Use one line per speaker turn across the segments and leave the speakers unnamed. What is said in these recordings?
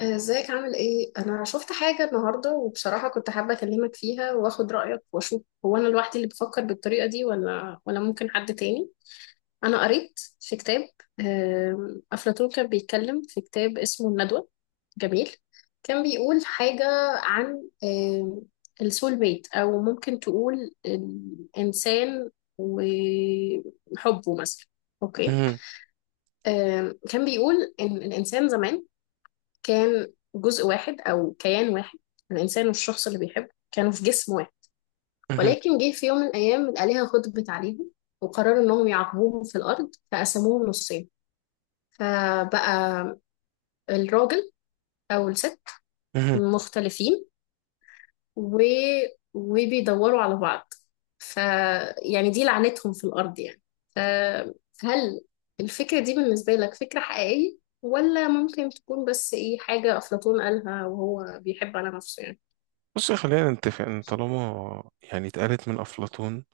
ازيك عامل ايه؟ انا شفت حاجه النهارده وبصراحه كنت حابه اكلمك فيها واخد رايك واشوف هو انا لوحدي اللي بفكر بالطريقه دي ولا ممكن حد تاني. انا قريت في كتاب. افلاطون كان بيتكلم في كتاب اسمه الندوه، جميل. كان بيقول حاجه عن السول ميت او ممكن تقول الانسان وحبه مثلا. اوكي.
مهم.
كان بيقول ان الانسان زمان كان جزء واحد أو كيان واحد. الإنسان والشخص اللي بيحبه كانوا في جسم واحد،
مهم.
ولكن جه في يوم من الأيام الآلهة غضبت عليهم وقرروا إنهم يعاقبوهم في الأرض فقسموهم نصين. فبقى الراجل أو الست
مهم.
مختلفين و... وبيدوروا على بعض، فيعني دي لعنتهم في الأرض يعني. فهل الفكرة دي بالنسبة لك فكرة حقيقية، ولا ممكن تكون بس إيه حاجة أفلاطون قالها وهو بيحب على نفسه يعني؟
بص، خلينا نتفق ان طالما يعني اتقالت من افلاطون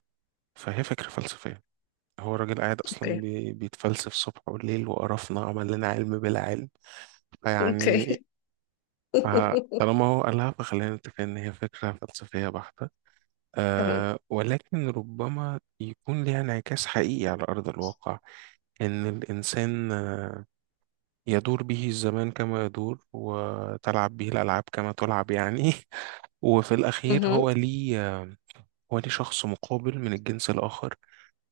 فهي فكره فلسفيه. هو الراجل قاعد اصلا
أوكي.
بيتفلسف صبح وليل وقرفنا، عمل لنا علم بلا علم. فيعني
اوكي.
ف- طالما هو قالها فخلينا نتفق ان هي فكره فلسفيه بحته.
تمام.
ولكن ربما يكون ليها انعكاس حقيقي على ارض الواقع، ان الانسان يدور به الزمان كما يدور وتلعب به الألعاب كما تلعب يعني. وفي الأخير،
مهم.
هو ليه شخص مقابل من الجنس الآخر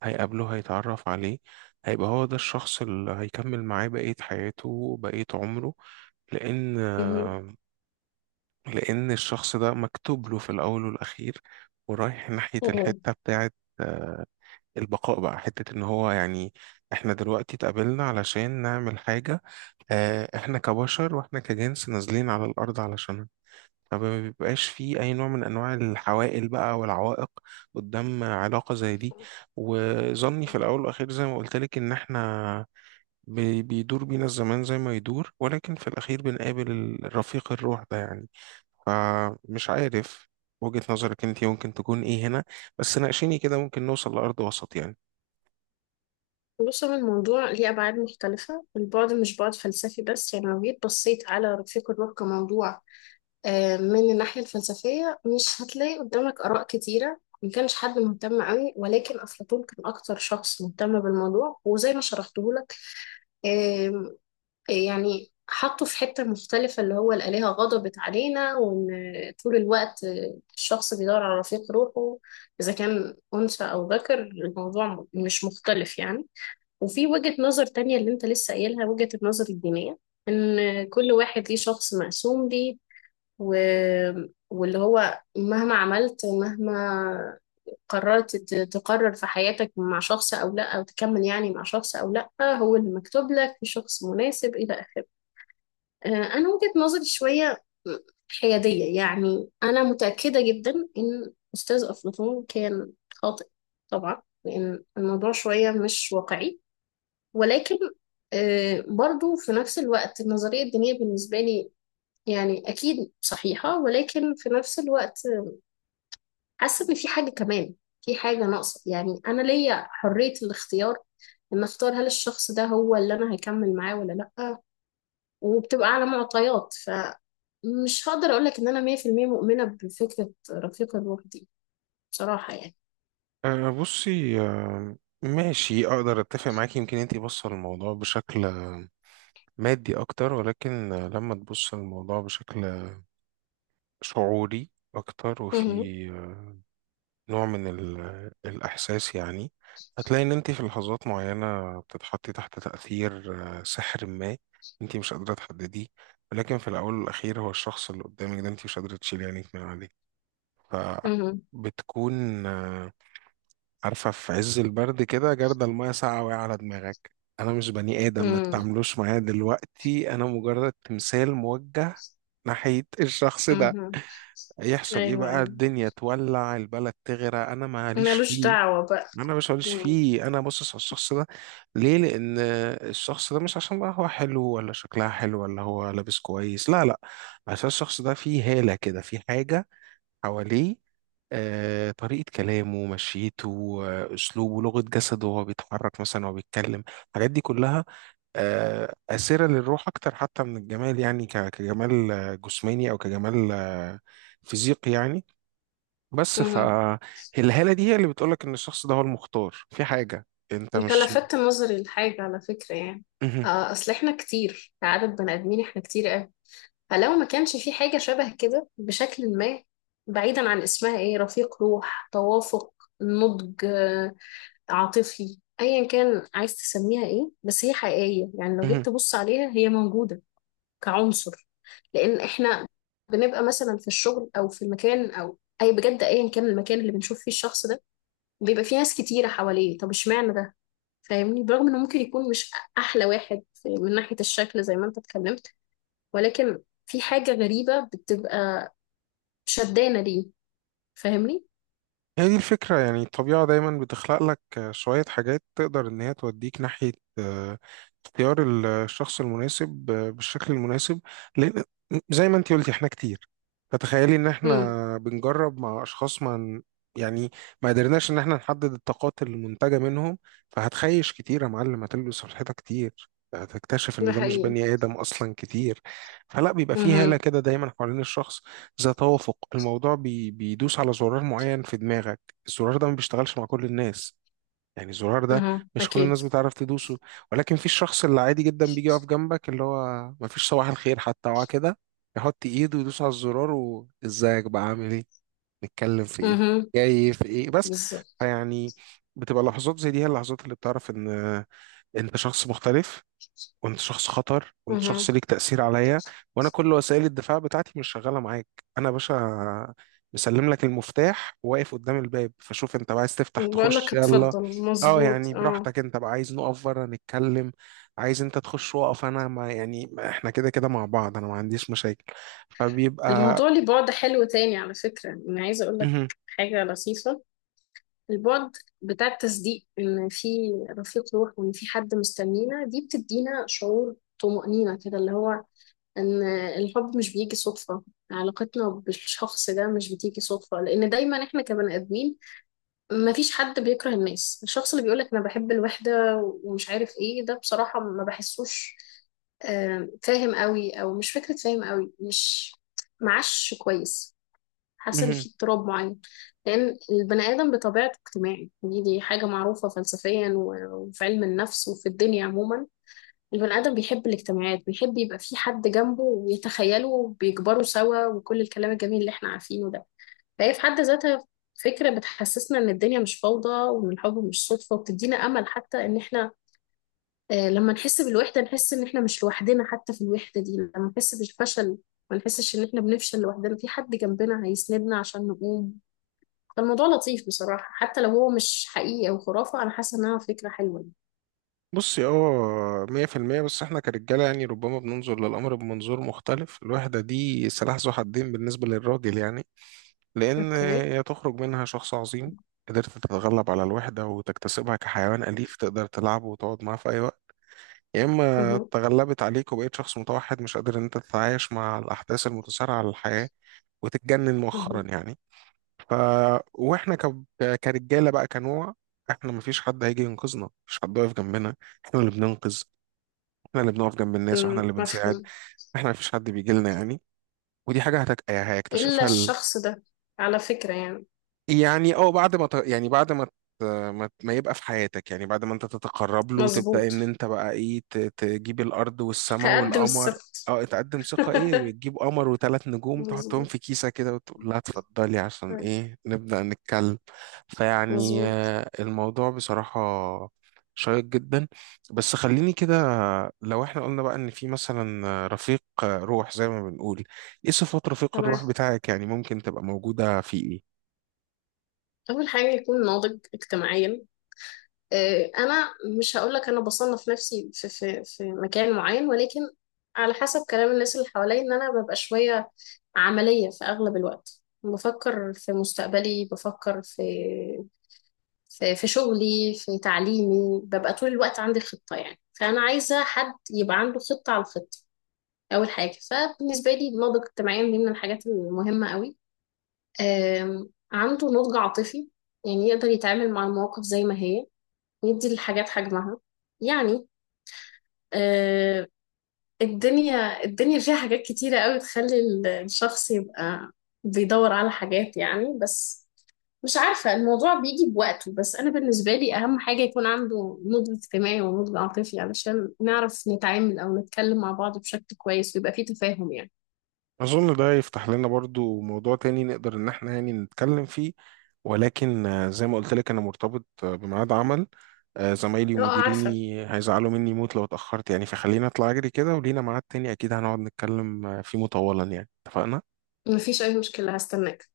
هيقابله، هيتعرف عليه، هيبقى هو ده الشخص اللي هيكمل معاه بقية حياته، بقية عمره. لأن
مهم.
لأن الشخص ده مكتوب له في الأول والأخير، ورايح ناحية
مهم. مهم.
الحتة بتاعت البقاء، بقى حتة ان هو يعني احنا دلوقتي اتقابلنا علشان نعمل حاجة. احنا كبشر واحنا كجنس نازلين على الارض علشانها. فما بيبقاش فيه اي نوع من انواع الحوائل بقى والعوائق قدام علاقة زي دي. وظني في الاول والاخير، زي ما قلت لك، ان احنا بيدور بينا الزمان زي ما يدور، ولكن في الاخير بنقابل الرفيق الروح ده يعني. فمش عارف وجهة نظرك انت ممكن تكون ايه هنا. بس ناقشيني كده، ممكن نوصل لأرض وسط يعني.
بص، هو الموضوع ليه أبعاد مختلفة، البعد مش بعد فلسفي بس. يعني لو جيت بصيت على رفيق النور كموضوع، من الناحية الفلسفية مش هتلاقي قدامك آراء كتيرة، ما كانش حد مهتم قوي، ولكن أفلاطون كان أكتر شخص مهتم بالموضوع. وزي ما شرحته لك يعني، حطه في حتة مختلفة اللي هو الآلهة غضبت علينا، وإن طول الوقت الشخص بيدور على رفيق روحه. إذا كان أنثى أو ذكر الموضوع مش مختلف يعني. وفي وجهة نظر تانية اللي أنت لسه قايلها، وجهة النظر الدينية، إن كل واحد ليه شخص مقسوم ليه، و... واللي هو مهما عملت، مهما قررت ت- تقرر في حياتك مع شخص أو لأ، أو تكمل يعني مع شخص أو لأ، هو اللي مكتوب لك في شخص مناسب إلى آخره. آه، أنا وجهة نظري شوية حيادية يعني. أنا متأكدة جدا إن أستاذ أفلاطون كان خاطئ طبعا، لأن الموضوع شوية مش واقعي. ولكن برضو في نفس الوقت النظرية الدينية بالنسبة لي يعني أكيد صحيحة، ولكن في نفس الوقت حاسة إن في حاجة كمان، في حاجة ناقصة. يعني أنا ليا حرية الاختيار، إن أختار هل الشخص ده هو اللي أنا هكمل معاه ولا لأ، وبتبقى على معطيات. مش هقدر أقولك إن أنا 100% مؤمنة بفكرة رفيق الروح دي بصراحة يعني.
أه، بصي، ماشي، اقدر اتفق معاكي. يمكن انتي بص على الموضوع بشكل مادي اكتر، ولكن لما تبص الموضوع بشكل شعوري اكتر وفي
مهم.
آه، نوع من الاحساس يعني، هتلاقي ان انتي في لحظات معينة بتتحطي تحت تأثير سحر ما انتي مش قادرة تحدديه، ولكن في الاول والاخير هو الشخص اللي قدامك ده انتي مش قادرة تشيلي عينيك من عليه.
مهم.
فبتكون عارفة، في عز البرد كده جردل المية ساقعة وقع على دماغك. أنا مش بني آدم، ما
مهم.
تتعاملوش معايا دلوقتي، أنا مجرد تمثال موجه ناحية الشخص ده.
مهم.
يحصل إيه
أيوه،
بقى،
أيوه،
الدنيا تولع، البلد تغرق، أنا ماليش
ملوش
فيه.
دعوة بقى.
أنا مش ماليش
مم.
فيه، أنا باصص على الشخص ده. ليه؟ لأن الشخص ده مش عشان بقى هو حلو، ولا شكلها حلو، ولا هو لابس كويس. لا، لا. عشان الشخص ده فيه هالة كده، فيه حاجة حواليه. طريقة كلامه، مشيته، أسلوبه، لغة جسده وهو بيتحرك مثلا وهو بيتكلم، الحاجات دي كلها آسرة للروح أكتر حتى من الجمال يعني، كجمال جسماني، أو كجمال فيزيقي يعني. بس
مهم.
فالهالة دي هي اللي بتقولك إن الشخص ده هو المختار، في حاجة أنت
أنت
مش...
لفتت نظري لحاجة على فكرة يعني. آه، أصل إحنا كتير، كعدد بني آدمين إحنا كتير أوي. فلو ما كانش في حاجة شبه كده بشكل ما، بعيدا عن اسمها إيه، رفيق روح، توافق، نضج عاطفي، ايا كان عايز تسميها ايه، بس هي حقيقية. يعني لو جيت
مهم.
تبص عليها هي موجودة كعنصر، لان احنا بنبقى مثلا في الشغل او في المكان او اي بجد، ايا كان المكان اللي بنشوف فيه الشخص ده بيبقى فيه ناس كتيره حواليه. طب اشمعنى ده؟ فاهمني؟ برغم انه ممكن يكون مش احلى واحد من ناحيه الشكل زي ما انت اتكلمت، ولكن في حاجه غريبه بتبقى شدانه ليه. فاهمني؟
هي دي الفكرة يعني. الطبيعة دايما بتخلق لك شوية حاجات تقدر إن هي توديك ناحية آه، اختيار الشخص المناسب بالشكل المناسب. لأن، زي ما انتي قلتي، احنا كتير. فتخيلي إن
امم.
احنا بنجرب مع أشخاص ما يعني ما قدرناش إن احنا نحدد الطاقات المنتجة منهم. فهتخيش كتير يا معلم، هتلبس في الحيطة كتير، هتكتشف
ده
إن ده مش
حقيقي.
بني آدم أصلا كتير. فلا، بيبقى فيه هالة
اها.
كده دايما حوالين الشخص، ذا توافق، الموضوع بيدوس على زرار معين في دماغك. الزرار ده ما بيشتغلش مع كل الناس. يعني الزرار ده
اها
مش كل
اكيد.
الناس بتعرف تدوسه، ولكن في الشخص اللي عادي جدا بيجي يقف جنبك، اللي هو ما فيش صباح الخير حتى، هو كده يحط ايده ويدوس على الزرار: وازيك بقى، عامل ايه، نتكلم في ايه،
اها.
جاي في ايه، بس.
بالظبط.
فيعني بتبقى لحظات زي دي هي اللحظات اللي بتعرف ان انت شخص مختلف، وانت شخص خطر، وانت
اها.
شخص ليك تأثير عليا، وانا كل وسائل الدفاع بتاعتي مش شغالة معاك. انا يا باشا مسلم لك المفتاح وواقف قدام الباب، فشوف انت بقى عايز تفتح
بقول
تخش،
لك
يلا.
اتفضل،
اه
مظبوط،
يعني
اه.
براحتك، انت بقى عايز نقف بره نتكلم، عايز انت تخش واقف، انا ما يعني ما احنا كده كده مع بعض، انا ما عنديش مشاكل. فبيبقى...
الموضوع ليه بعد حلو تاني على فكرة، أنا عايزة أقول لك
مهم.
حاجة لطيفة. البعد بتاع التصديق إن في رفيق روح وإن في حد مستنينا، دي بتدينا شعور طمأنينة كده، اللي هو إن الحب مش بيجي صدفة، علاقتنا بالشخص ده مش بتيجي صدفة. لأن دايما إحنا كبني آدمين مفيش حد بيكره الناس. الشخص اللي بيقولك أنا بحب الوحدة ومش عارف إيه ده بصراحة ما بحسوش فاهم قوي، أو مش فكرة فاهم قوي، مش معاش كويس. حاسه ان
مهم.
في اضطراب معين، لان البني ادم بطبيعته اجتماعي. دي حاجه معروفه فلسفيا وفي علم النفس وفي الدنيا عموما. البني ادم بيحب الاجتماعات، بيحب يبقى في حد جنبه ويتخيله وبيكبروا سوا، وكل الكلام الجميل اللي احنا عارفينه ده. فهي في حد ذاتها فكره بتحسسنا ان الدنيا مش فوضى، وان الحب مش صدفه، وبتدينا امل حتى. ان احنا لما نحس بالوحده نحس ان احنا مش لوحدنا حتى في الوحده دي، لما نحس بالفشل ما نحسش ان احنا بنفشل لوحدنا، في حد جنبنا هيسندنا عشان نقوم. كان موضوع لطيف بصراحة، حتى لو هو مش حقيقي أو خرافة أنا حاسة إنها فكرة حلوة يعني.
بصي، 100%. بس احنا كرجالة يعني ربما بننظر للأمر بمنظور مختلف. الوحدة دي سلاح ذو حدين بالنسبة للراجل يعني، لأن
اوكي.
هي تخرج منها شخص عظيم قدرت تتغلب على الوحدة وتكتسبها كحيوان أليف تقدر تلعبه وتقعد معاه في أي وقت، يا إما
مهم.
تغلبت عليك وبقيت شخص متوحد مش قادر إن أنت تتعايش مع الأحداث المتسارعة للحياة وتتجنن مؤخرا
مهم.
يعني. ف وإحنا كرجالة بقى، كنوع، إحنا مفيش حد هيجي ينقذنا، مفيش حد واقف جنبنا. إحنا اللي بننقذ، إحنا اللي بنقف جنب الناس، وإحنا
مم.
اللي بنساعد.
مفهوم.
إحنا مفيش حد بيجي لنا يعني. ودي حاجة
إلا
هيكتشفها.
الشخص ده على فكرة يعني.
يعني بعد ما يعني بعد ما ما يبقى في حياتك، يعني بعد ما انت تتقرب له، تبدأ
مظبوط.
ان انت بقى ايه تجيب الارض والسماء
هقدم
والقمر.
السبت.
اه، تقدم ثقة، ايه، تجيب قمر وثلاث نجوم تحطهم
مظبوط.
في كيسة كده وتقول لها اتفضلي. عشان ايه؟ نبدأ نتكلم. فيعني
مظبوط.
الموضوع بصراحة شيق جدا. بس خليني كده، لو احنا قلنا بقى ان في مثلا رفيق روح، زي ما بنقول، ايه صفات رفيق
تمام.
الروح بتاعك يعني، ممكن تبقى موجودة في ايه؟
أول حاجة يكون ناضج اجتماعيا. انا مش هقولك انا بصنف نفسي في مكان معين، ولكن على حسب كلام الناس اللي حواليا ان انا ببقى شويه عمليه في اغلب الوقت، بفكر في مستقبلي، بفكر في شغلي في تعليمي، ببقى طول الوقت عندي خطه. يعني فانا عايزه حد يبقى عنده خطه على الخطه. اول حاجه، فبالنسبه لي النضج اجتماعيا دي من الحاجات المهمه قوي. عنده نضج عاطفي، يعني يقدر يتعامل مع المواقف زي ما هي، يدي الحاجات حجمها يعني. آه، الدنيا فيها حاجات كتيرة قوي تخلي الشخص يبقى بيدور على حاجات يعني. بس مش عارفة، الموضوع بيجي بوقته. بس أنا بالنسبة لي أهم حاجة يكون عنده نضج اجتماعي ونضج عاطفي، علشان نعرف نتعامل أو نتكلم مع بعض بشكل كويس ويبقى فيه تفاهم يعني.
أظن ده يفتح لنا برضو موضوع تاني نقدر إن احنا يعني نتكلم فيه، ولكن زي ما قلت لك أنا مرتبط بميعاد عمل، زمايلي
لا، عارفة،
ومديريني هيزعلوا مني موت لو اتأخرت يعني. فخلينا أطلع أجري كده ولينا ميعاد تاني أكيد هنقعد نتكلم فيه مطولا يعني. اتفقنا؟
مفيش أي مشكلة، هستناك.